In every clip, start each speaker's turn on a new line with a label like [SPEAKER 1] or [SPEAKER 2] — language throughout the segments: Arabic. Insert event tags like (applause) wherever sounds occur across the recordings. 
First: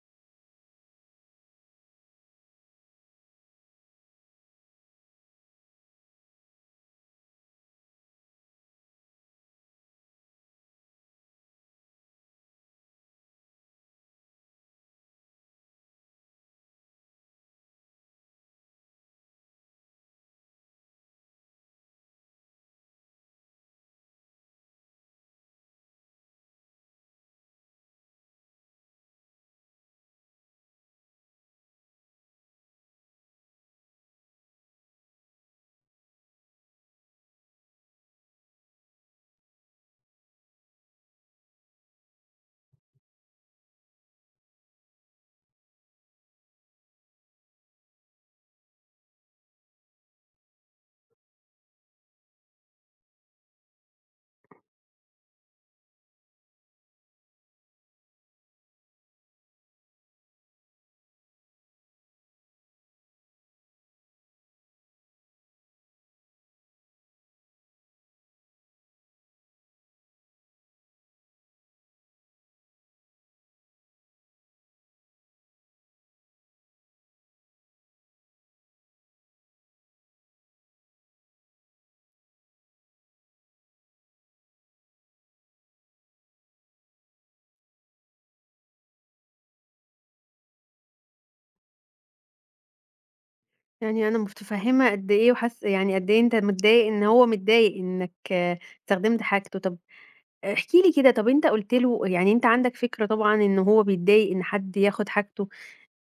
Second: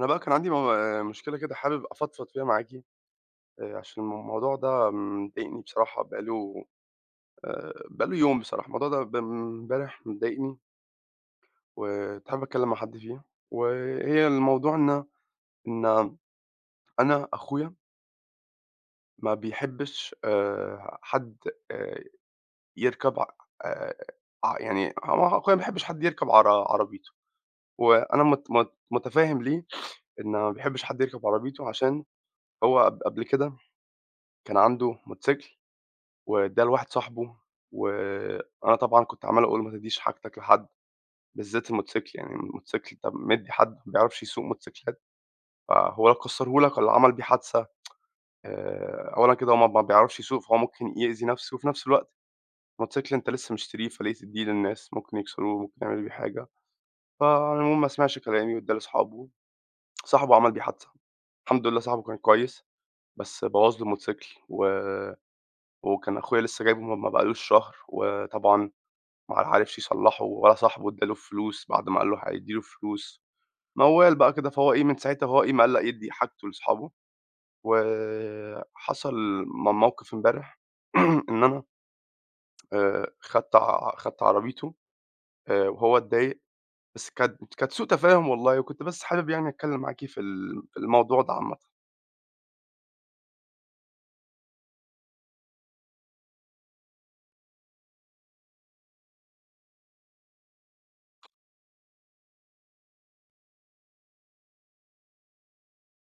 [SPEAKER 1] أنا بقى كان عندي مو مشكلة كده حابب أفضفض فيها معاكِ. عشان الموضوع ده مضايقني بصراحة، بقى له يوم بصراحة، الموضوع ده من امبارح مضايقني، وكنت حابب أتكلّم مع حد فيه. وهي الموضوع إن أنا أخويا ما بيحبّش حد آآ يركب ع آآ ع يعني هو أخويا ما بيحبّش حد يركب عربيته. وأنا مت مت متفهّم ليه إن ما بيحبّش حد يركب عربيته، عشان هو قبل كده كان عنده موتوسيكل وادّاها لواحد صاحبه، وأنا طبعًا كنت عمّال أقول له: "ما تدّيش حاجتك لحد." بالذات الموتوسيكل، يعني الموتوسيكل أنت مدّي حد ما بيعرفش يسوق موتوسيكلات، فهو لا كسّره لك والّا عمل بيه حادثة. أولًا كده هو ما بيعرفش يسوق، فهو ممكن يأذي نَفْسه، وفي نَفْس الوقت الموتوسيكل أنت لسه مشتريه، فليه تدّيه للناس؟ ممكن يكسروه، ممكن يعملوا بيه حاجة. فالمهم ما سمعش كلامي وادّاه لصاحبه، صاحبه عمل بيه حادثة. الحمد لله صاحبه كان كويس، بس بوّظ له الموتوسيكل، و وكان أخويا لسه جايبه ما بقالوش شهر، وطبعًا ما عرفش يصلّحه، ولا صاحبه ادّى له فلوس بعد ما قال له هيدّي له فلوس. موال بقى كده، فهو إيه من ساعتها وهو إيه مقلّق يدّي حاجته لاصحابه. وحصل موقف امبارح (clears throat) إن أنا خدت عربيته، وهو اتضايق، بس كانت سوء تفاهم والله، وكنت بس حابب يعني أتكلّم معاكِ في في الموضوع ده عامةً.
[SPEAKER 2] يعني أنا متفهّمة قد إيه وحاسة يعني قد إيه أنت متضايق إن هو متضايق إنك استخدمت حاجته. طب احكِ لي كده، طب أنت قُلت له يعني أنت عندك فكرة طبعًا إن هو بيتضايق إن حد ياخد حاجته،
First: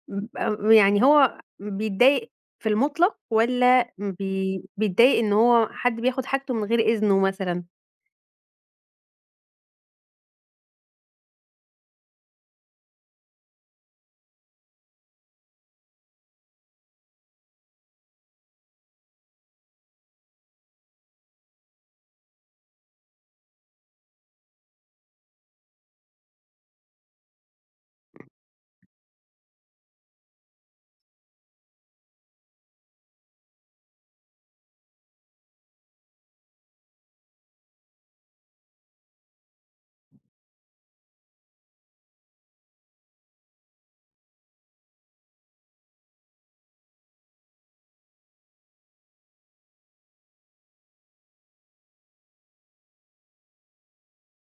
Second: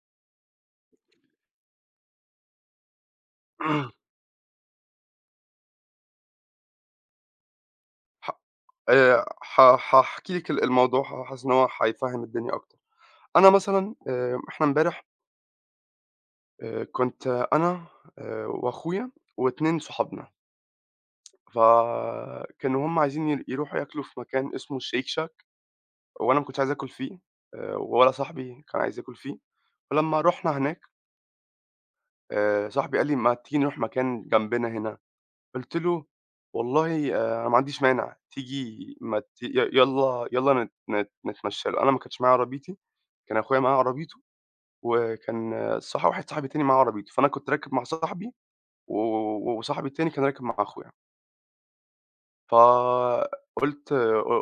[SPEAKER 2] يعني هو بيتضايق في المطلق والّا
[SPEAKER 1] (clears throat)
[SPEAKER 2] بيتضايق إن هو حد بياخد حاجته من غير إذنه مثلًا؟
[SPEAKER 1] ح ح هاحكي لِك الموضوع، حاسس إن هو هيفهّم الدنيا أكتر. أنا مثلًا إحنا امبارح، كنت أنا وأخويا و2 صحابنا، فكانوا هُم عايزين يروحوا ياكلوا في مكان اسمه الشيك شاك، وأنا ما كنتش عايز آكل فيه، ولا صاحبي كان عايز ياكل فيه. فلمّا رُحنا هناك، صاحبي قال لي: "ما تيجي نروح مكان جنبنا هنا." قُلت له: "والله أنا ما عنديش مانع، تيجي ما ت ي يالّا يالّا نت نت نتمشى له." أنا ما كانش معايا عربيتي، كان أخويا معاه عربيته، وكان آه، صح، واحد صاحبي تاني معاه عربيته، فأنا كنت راكب مع صاحبي، و و وصاحبي التاني كان راكب مع أخويا. فقُلت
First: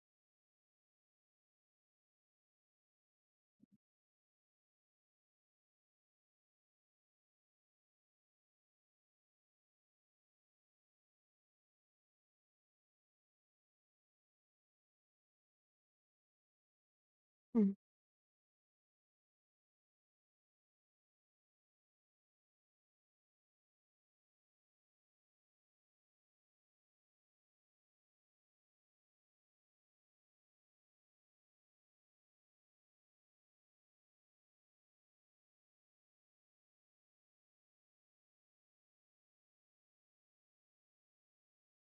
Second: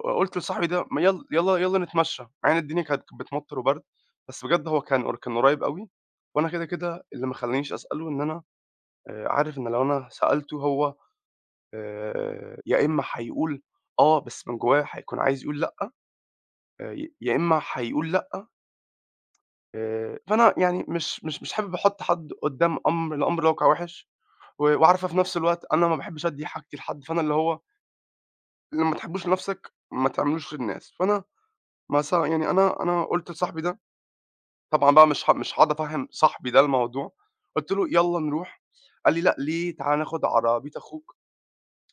[SPEAKER 1] ق قُلت لصاحبي ده ما يل يالّا يالّا نتمشى، مع إن الدنيا كانت بتمطّر وبرد، بس بجد هو كان كان قريب أوي. وأنا كده، كده اللي ما خلّانيش أسأله إن أنا عارف إن لو أنا سألته هو يا إمّا هيقول آه، بس من جوّاه هيكون عايز يقول لأ، ي يا إمّا
[SPEAKER 2] إمم،
[SPEAKER 1] هيقول لأ. فأنا يعني مش حابب أحُط حد قدّام الأمر الواقع وِحِش، وعارفة في نفس الوقت أنا ما باحبش أدّي حاجتي لحد، فأنا اللي هو لمّا تحبّوش لنَفْسك ما تعملوش للناس. فأنا ما صا يعني أنا قُلت لصاحبي ده، طبعًا بقى مش هاقعد أفهّم صاحبي ده الموضوع، قُلت له: "يالّا نروح." قال لي: "لأ ليه، تعالَ ناخُد عربيّة أخوك."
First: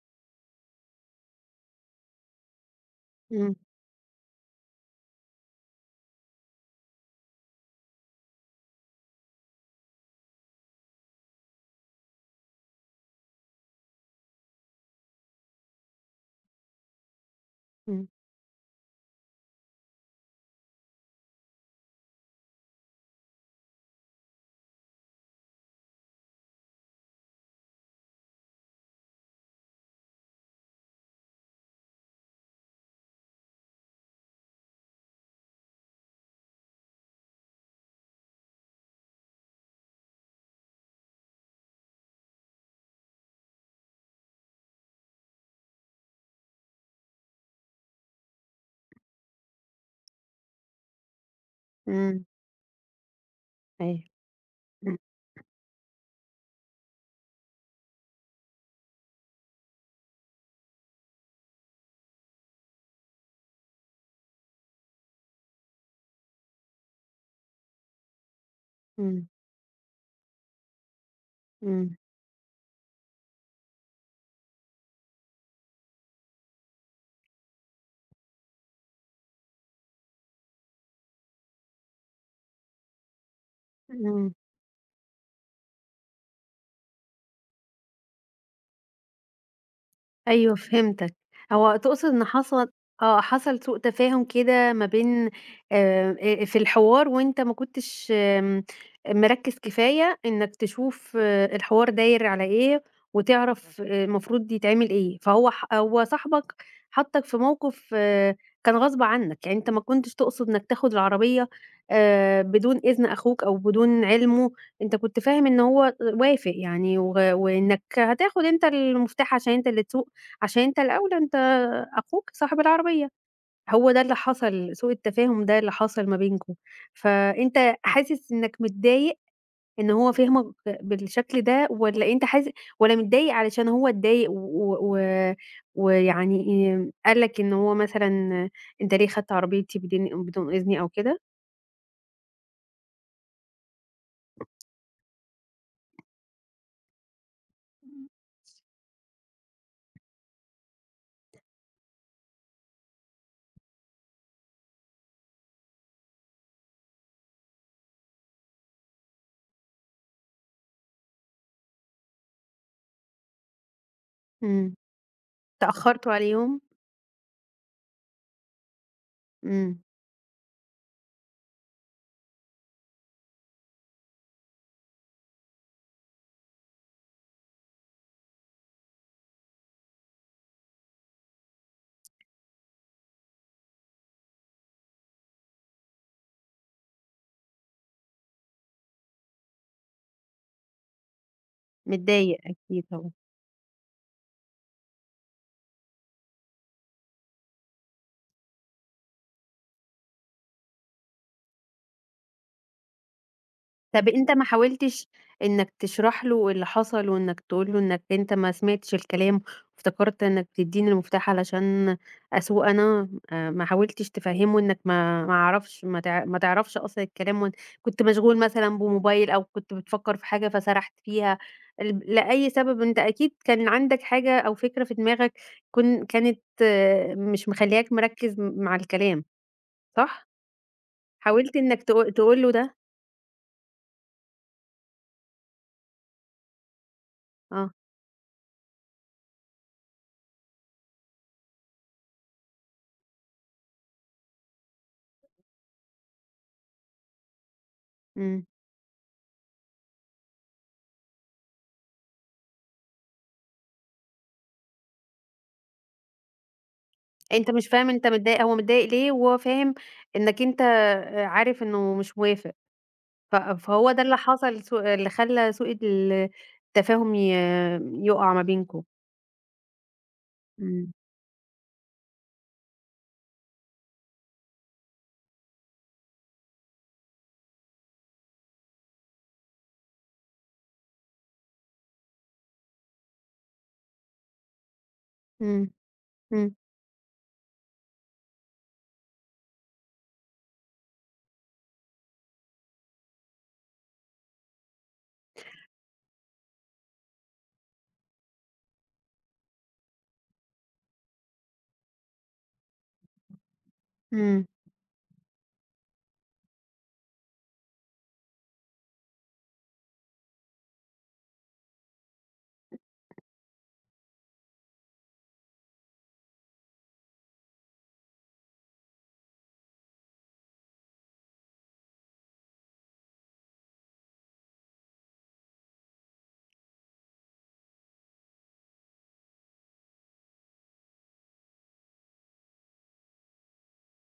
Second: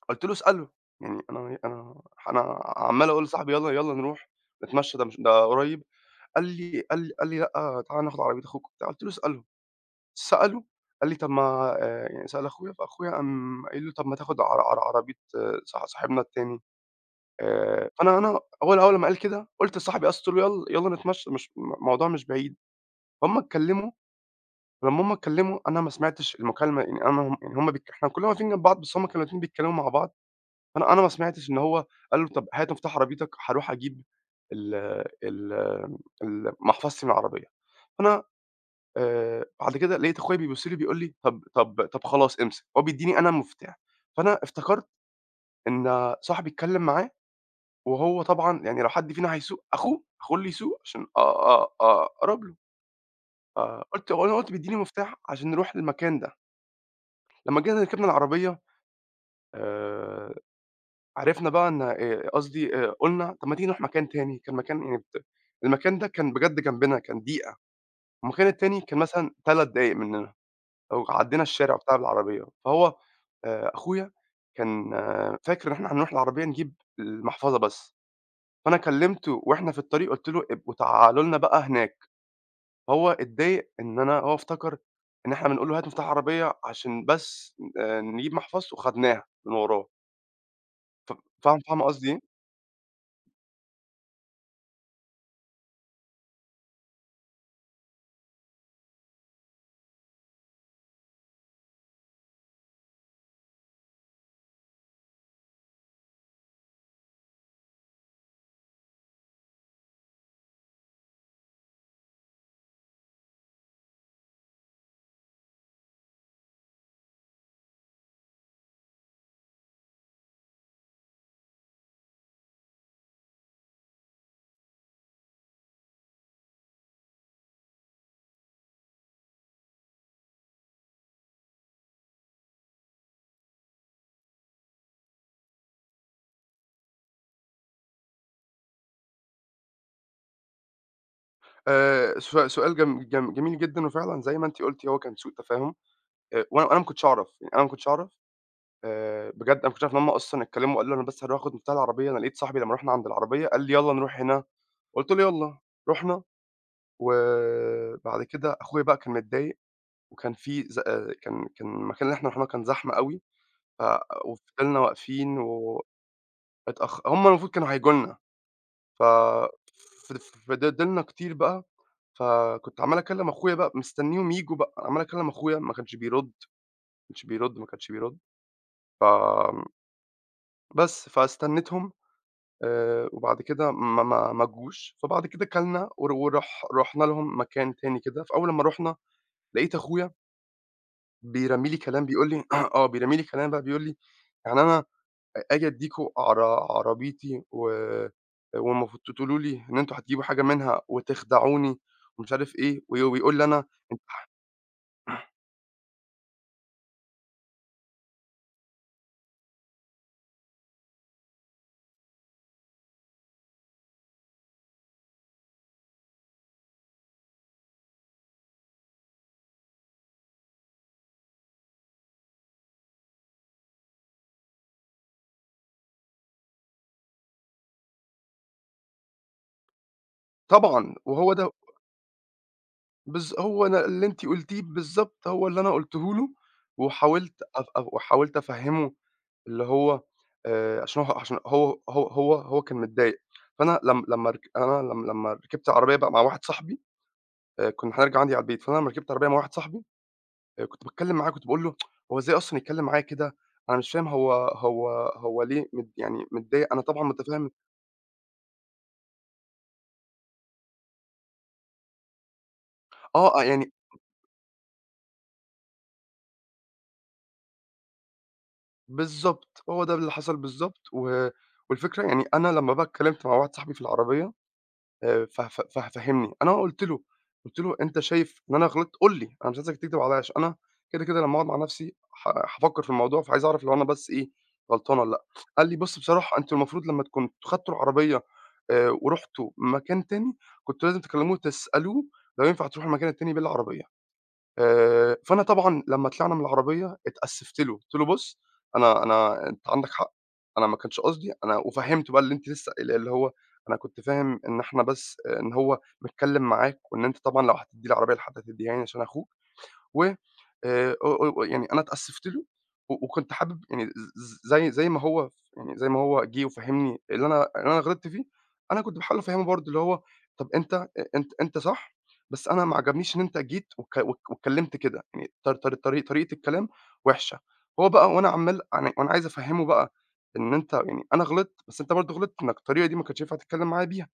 [SPEAKER 1] قُلت له: "اسأله." يعني أنا عمّال أقول لصاحبي
[SPEAKER 2] إمم،
[SPEAKER 1] يالّا، يالّا نروح نتمشّى ده مش، ده قريّب. قال لي: "لأ تعالَ ناخُد عربيّة أخوك." وبتاع، قُلت له: "اسأله." سأله، قال لي: "طَب ما" يعني سأل أخويا، فأخويا قام قايل له: "طَب ما تاخُد ع ع عربيّة آه، صاحبنا التاني."
[SPEAKER 2] إمم،
[SPEAKER 1] فأنا أنا أول أول لمّا قال كده، قُلت لصاحبي قُلت له: "يالّا نتمشى، مش م الموضوع مش بعيد." هُم اتكلموا، ولمّا هُم اتكلموا أنا ما سمعتش المكالمة، يعني أنا هم يعني هُم إحنا كلنا واقفين جنب بعض، بس هُم كانوا الاتنين بيتكلموا مع بعض. فأنا ما سمعتش إن هو قال له: "طب هات مفتاح عربيتك، هاروح أجيب ال ال ال محفظتي من العربية." فأنا بعد كده لقيت أخويا بيبُص لي بيقول لي: "طب خلاص امسك." هو بيدّيني أنا المفتاح، فأنا افتكرت إن صاحبي اتكلم معاه، وهو طبعًا يعني لو حد فينا هيسوق أخوه، أخوه اللي يسوق عشان أ أ أ
[SPEAKER 2] إمم،
[SPEAKER 1] أقرب له.
[SPEAKER 2] أيوه،
[SPEAKER 1] فقُلت وأنا قُلت بيدّيني
[SPEAKER 2] إمم،
[SPEAKER 1] مفتاح عشان نروح للمكان ده. لمّا جينا ركبنا العربية، آآ، عرفنا بقى إن قصدي قُلنا طَب ما تيجي نروح مكان تاني، كان مكان يعني المكان ده كان بجد جنبنا، كان دقيقة، والمكان التاني كان مثلًا 3 دقايق مننا لو عدّينا الشارع
[SPEAKER 2] إمم،
[SPEAKER 1] وبتاع بالعربية. فهو أخويا كان آه، فاكر إن إحنا هنروح العربية نجيب المحفظة بس. فأنا كلمته وإحنا في الطريق قُلت له: "ابقوا تعالوا لنا بقى هناك." هو اتضايق إن أنا،
[SPEAKER 2] إمم.
[SPEAKER 1] هو افتكر إن إحنا بنقول له: "هات مفتاح العربية عشان بس نجيب محفظته." وخدناها من وراه.
[SPEAKER 2] أيوه
[SPEAKER 1] ف
[SPEAKER 2] فهمتك،
[SPEAKER 1] فاهم
[SPEAKER 2] هو
[SPEAKER 1] فاهمة
[SPEAKER 2] تقصد
[SPEAKER 1] قصدي إيه؟
[SPEAKER 2] إن حصل سوء تفاهم كده ما بين في الحوار وأنت ما كنتش مركّز كفاية إنك تشوف الحوار داير على إيه، وتعرف المفروض يتعمل إيه، فهو ح هو صاحبك حطّك في موقف كان غصب عنك، يعني أنت ما كنتش تقصد إنك تاخد العربية بدون إذن أخوك أو بدون علمه، أنت كنت فاهم إن هو وافق يعني وإنك هتاخد أنت المفتاح عشان أنت اللي تسوق. عشان أنت الأولى أنت أخوك صاحب العربية، هو ده اللي حصل، سوء التفاهم ده اللي حصل ما بينكم، فأنت حاسس إنك متضايق إن هو فهمك بالشكل ده، والّا أنت حاس والّا متضايق علشان هو اتضايق ويعني ويعني قال لك إن هو مثلًا أنت ليه خدت عربيتي بدون إذني أو كده؟
[SPEAKER 1] سو سؤال جم جم جميل جدًا، وفعلًا زي ما أنتِ قُلتِ هو كان سوء تفاهم. وأنا ما كنتش أعرف، يعني أنا ما كنتش أعرف، بجد أنا ما كنتش أعرف إن هم أصلًا اتكلموا وقالوا له: "أنا بس هاروح آخد مفتاح العربية." أنا لقيت صاحبي لمّا رُحنا عند العربية قال لي: "يالّا نروح هنا." قُلت له: "يالّا." رُحنا. وبعد كده أخويا بقى كان متضايق، وكان في ز كان كان المكان اللي إحنا رُحناه كان زحمة أوي. ف
[SPEAKER 2] إمم،
[SPEAKER 1] وفضلنا واقفين.
[SPEAKER 2] اتأخرتوا عليهم؟
[SPEAKER 1] هم المفروض كانوا هييجوا لنا. ف
[SPEAKER 2] إمم،
[SPEAKER 1] ف فضلنا كتير بقى، فكنت عمّال أكلّم أخويا بقى، مستنيهم ييجوا بقى، عمّال أكلّم أخويا، ما كانش بيرُد، ما كانش بيرُد، ما كانش بيرُد، فبس، فاستنيتهم. وبعد كده ما جوش، فبعد كده كَلنا ور ورُح رُحنا لهم مكان تاني كده. فأول لمّا رُحنا لقيت أخويا بيرمّي لي كلام بيقول
[SPEAKER 2] متضايق
[SPEAKER 1] لي (clears throat)
[SPEAKER 2] أكيد
[SPEAKER 1] آه،
[SPEAKER 2] طبعًا.
[SPEAKER 1] بيرمّي لي كلام بقى بيقول لي يعني أنا آجي أدّيكم عربيتي، و والمفروض تقولوا لي إن أنتم هتجيبوا حاجة منها وتخدعوني ومش عارف إيه. ويقول لي أنا، أنت
[SPEAKER 2] طب
[SPEAKER 1] ح
[SPEAKER 2] أنت ما حاولتش إنك تشرح له اللي حصل، وإنك تقول له إنك أنت ما سمعتش الكلام، وافتكرت إنك تدّيني المفتاح علشان أسوق أنا، ما حاولتش تفهّمه إنك ما أعرفش ما تعرفش أصلًا الكلام كنت مشغول مثلًا بموبايل أو كنت بتفكّر في حاجة فسرحت فيها، لأي سبب أنت أكيد كان عندك حاجة أو فكرة في دماغك كانت مش مخلّياك مركّز مع الكلام، صح؟
[SPEAKER 1] طبعًا، وهو ده.
[SPEAKER 2] حاولت إنك تقول له ده؟
[SPEAKER 1] هو أنا اللي أنتِ قُلتيه بالضبط هو اللي أنا قُلته له، وحاولت أف
[SPEAKER 2] آه،
[SPEAKER 1] أف وحاولت أفهّمه اللي هو عشان هو، عشان هو كان متضايق. فأنا لم لمّا رك أنا لم لمّا ركبت عربية بقى مع واحد صاحبي، كنا هنرجع عندي على
[SPEAKER 2] إمم.
[SPEAKER 1] البيت. فأنا لمّا ركبت عربية مع واحد صاحبي، كنت باتكلّم معاه، كنت باقول له: "هو إزاي أصلًا يتكلّم معايا كده؟ أنا مش فاهم هو ليه يعني متضايق؟" أنا طبعًا
[SPEAKER 2] أنت
[SPEAKER 1] متفهم.
[SPEAKER 2] مش فاهم أنت متضايق هو متضايق ليه، وهو فاهم إنّك أنت عارف إنه مش موافق، ف
[SPEAKER 1] يعني
[SPEAKER 2] فهو ده اللي حصل سوء اللي خلّى سوء التفاهم يُقع ما بينكم.
[SPEAKER 1] بالضبط، هو ده اللي حصل بالضبط.
[SPEAKER 2] إمم،
[SPEAKER 1] و والفكرة يعني أنا لمّا بقى اتكلّمت مع واحد صاحبي في العربية، ف ف ف فهِّمني، أنا قُلت له، قُلت له: "أنت شايف إن أنا غلطت قُل لي، أنا مش عايزك تكدب عليَّ عشان أنا كده، كده لمّا أقعد مع نفسي ح هافكّر في الموضوع، فعايز أعرف لو أنا بس إيه، غلطان والّا لأ." قال
[SPEAKER 2] إمم،
[SPEAKER 1] لي: "بُص بصراحة
[SPEAKER 2] إمم،
[SPEAKER 1] أنتم المفروض لمّا تكونوا خدتوا العربية ورُحتوا مكان تاني، كنتوا لازم تكلموه وتسألوه لو ينفع تروحوا المكان التاني بالعربية." فأنا طبعًا لمّا طلعنا من العربية اتأسفت له، قُلت له: "بُص أنا أنا أنت عندك حق، أنا ما كانش قصدي." أنا وفهّمته بقى اللي أنت لسه قايلاه، اللي هو أنا كنت فاهم
[SPEAKER 2] إمم،
[SPEAKER 1] إن إحنا بس، إن هو متكلّم معاك، وإن أنت طبعًا لو هتدّي العربية لحد هتدّيها يعني عشان أخوك. و أ أ يعني أنا اتأسفت له، وكنت حابب يعني ز ز زي زي ما هو يعني زي ما هو جِه وفهّمني اللي أنا غلطت فيه، أنا كنت باحاول أفهّمه برضه اللي هو طَب أنت أنت صح، بس أنا ما عجبنيش إن أنت جيت واتكلّمت كده، يعني طر طر طري طريقة الكلام وِحشة. هو بقى وأنا عمّال، أنا وأنا عايز أفهّمه بقى إن أنت يعني أنا غلطت، بس أنت برضه غلطت إنك الطريقة دي ما كانش ينفع تتكلّم معايا بيها.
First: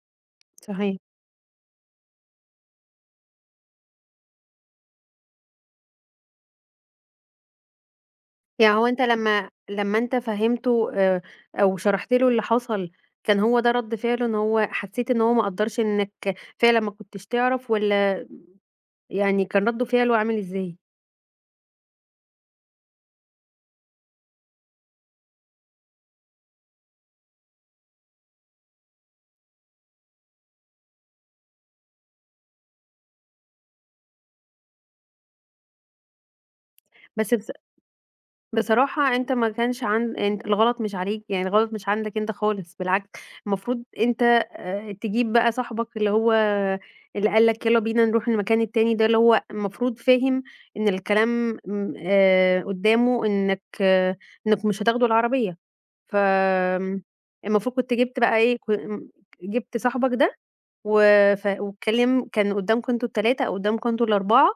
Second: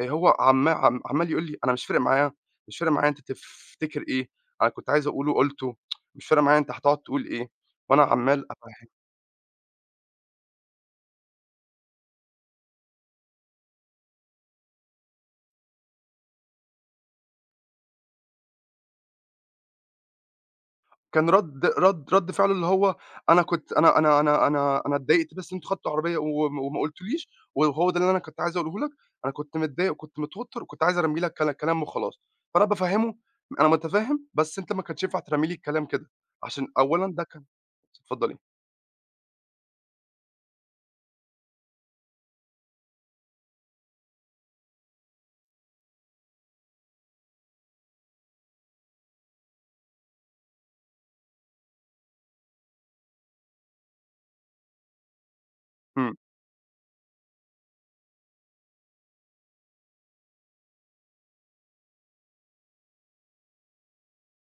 [SPEAKER 1] هو عما
[SPEAKER 2] صحيح.
[SPEAKER 1] عم عمّال يقول لي: "أنا مش فارق معايا، مش فارق معايا أنت تفتكر إيه، أنا كنت عايز أقوله قُلته، مش فارق معايا أنت هتقعد تقول إيه." وأنا عمّال
[SPEAKER 2] يعني هو
[SPEAKER 1] أفهّمه.
[SPEAKER 2] أنت لمّا أنت فهّمته أو شرحت له اللي حصل، كان هو ده رَد فعله إن هو حسّيت إن هو ما قدّرش إنّك فعلًا ما كنتش تعرف والّا يعني كان رَد فعله عامل إزاي؟
[SPEAKER 1] كان رَد فعله اللي هو: "أنا كنت أنا أنا أنا أنا أنا اتضايقت بس أنتم خدتوا عربية وما قُلتوليش، وهو ده اللي أنا كنت عايز أقوله لك، أنا كنت متضايق وكنت متوتّر وكنت عايز أرمي لك كلام وخلاص." فأنا بافهّمه: "أنا متفهّم، بس أنت ما كانش ينفع ترمي لي الكلام كده، عشان أولًا ده
[SPEAKER 2] بس
[SPEAKER 1] كان" اتفضّلي.
[SPEAKER 2] بصراحة أنت ما كانش أنت الغلط مش عليك، يعني الغلط مش عندك أنت خالص، بالعكس المفروض أنت تجيب بقى صاحبك اللي هو اللي قال لك يالّا بينا نروح المكان التاني ده، اللي هو المفروض فاهم إن الكلام م قدّامه إنكم مش هتاخدوا العربية،
[SPEAKER 1] إمم.
[SPEAKER 2] ف آمم المفروض كنت جِبت بقى إيه ك م جِبت صاحبك ده و ف والكلام كان قدّامكم أنتم ال3 أو قدّامكم أنتم ال4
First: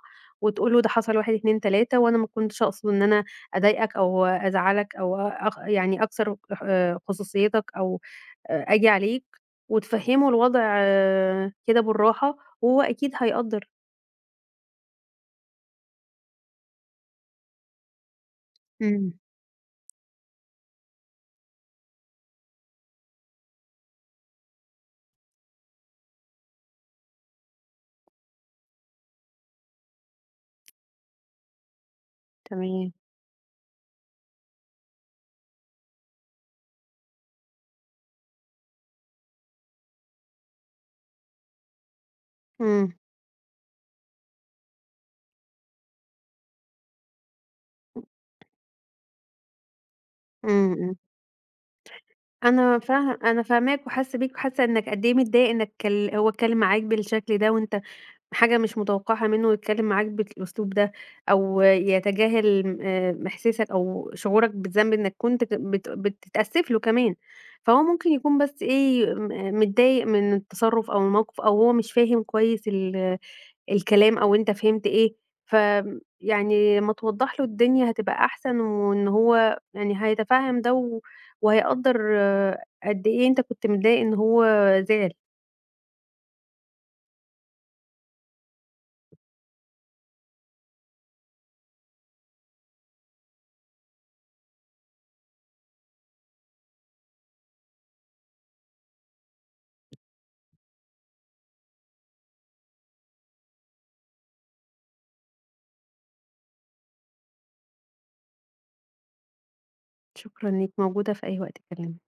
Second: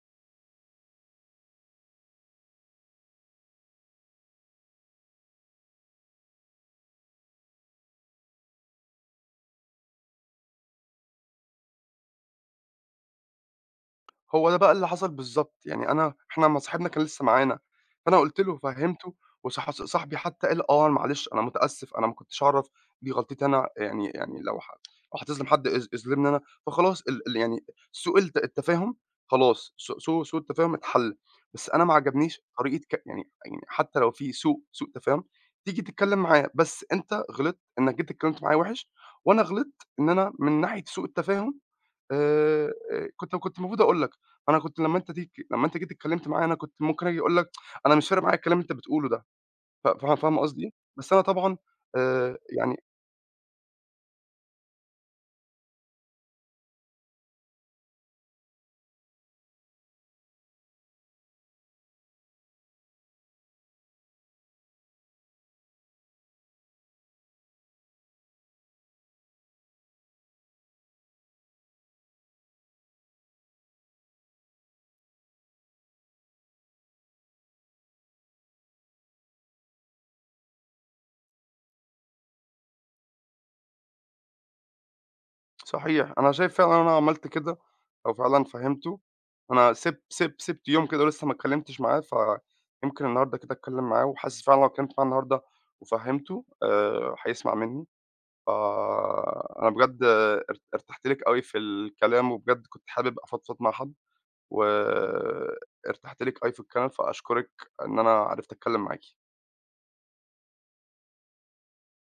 [SPEAKER 2] وتقولوا ده حصل 1، 2، 3 وأنا ما كنتش أقصد إن أنا أضايقك أو أزعّلك أو يعني أكسر خصوصيتك أو آجي عليك، وتفهّموا الوضع كده بالراحة وهو أكيد هيقدّر.
[SPEAKER 1] هو ده بقى اللي حصل بالضبط، يعني أنا، إحنا ما صاحبنا كان لسه معانا، فأنا قُلت له
[SPEAKER 2] إمم،
[SPEAKER 1] وفهّمته، صاحبي حتى قال: "آه معلش أنا متأسف، أنا ما كنتش أعرف، دي غلطتي أنا." يعني يعني لو هتظلم حد اظلمني أنا. فخلاص ال ال يعني سوء التفاهم خلاص، سوء التفاهم اتحل، بس أنا ما عجبنيش طريقة،
[SPEAKER 2] تمام.
[SPEAKER 1] ك يعني يعني حتى لو في سوء تفاهم تيجي تتكلم معاه، بس أنت غلطت إنك جيت اتكلمت معايا وِحِش، وأنا غلطت إن أنا من ناحية سوء التفاهم آآ
[SPEAKER 2] إمم،
[SPEAKER 1] كنت، كنت المفروض أقول لك. أنا كنت لمّا أنت تيجي، لمّا أنت جيت اتكلمت معايا أنا كنت ممكن آجي أقول لك أنا مش فارق معايا الكلام اللي أنت بتقوله ده. ف فا فاهم قصدي إيه؟
[SPEAKER 2] إمم، إمم.
[SPEAKER 1] بس أنا طبعًا يعني
[SPEAKER 2] أنا فاهماك وحاسّة بيك وحاسّة إنّك قد إيه متضايق إنّك هو اتكلّم معاك بالشكل ده وأنت حاجة مش متوقعها منه ويتكلم معاك بالأسلوب ده، أو يتجاهل م إحساسك أو شعورك بالذنب إنك كنت ك بت بتتأسف له كمان، فهو ممكن يكون بس إيه م متضايق من التصرف أو الموقف أو هو مش فاهم كويس الكلام أو أنت فهمت إيه، يعني لمّا توضّح له الدنيا هتبقى أحسن، وإن هو يعني هيتفهم ده وهيقدّر قد إيه أنت كنت متضايق إن هو زعل.
[SPEAKER 1] صحيح، أنا شايف فعلًا إن أنا عملت كده أو فعلًا فهمته. أنا سِبت يوم كده ولسه ما اتكلمتش معاه، فيمكن النهارده كده أتكلم معاه، وحاسس فعلًا لو اتكلمت معاه النهارده وفهمته هيسمع منّي. فأنا بجد ارتحت لك أوي في الكلام، وبجد كنت حابب أفضفض مع حد. وارتحت لِك أوي في الكلام، فأشكرِك إن أنا عرفت أتكلّم معاكِ.
[SPEAKER 2] شكرًا ليك، موجودة في أي وقت تكلمني.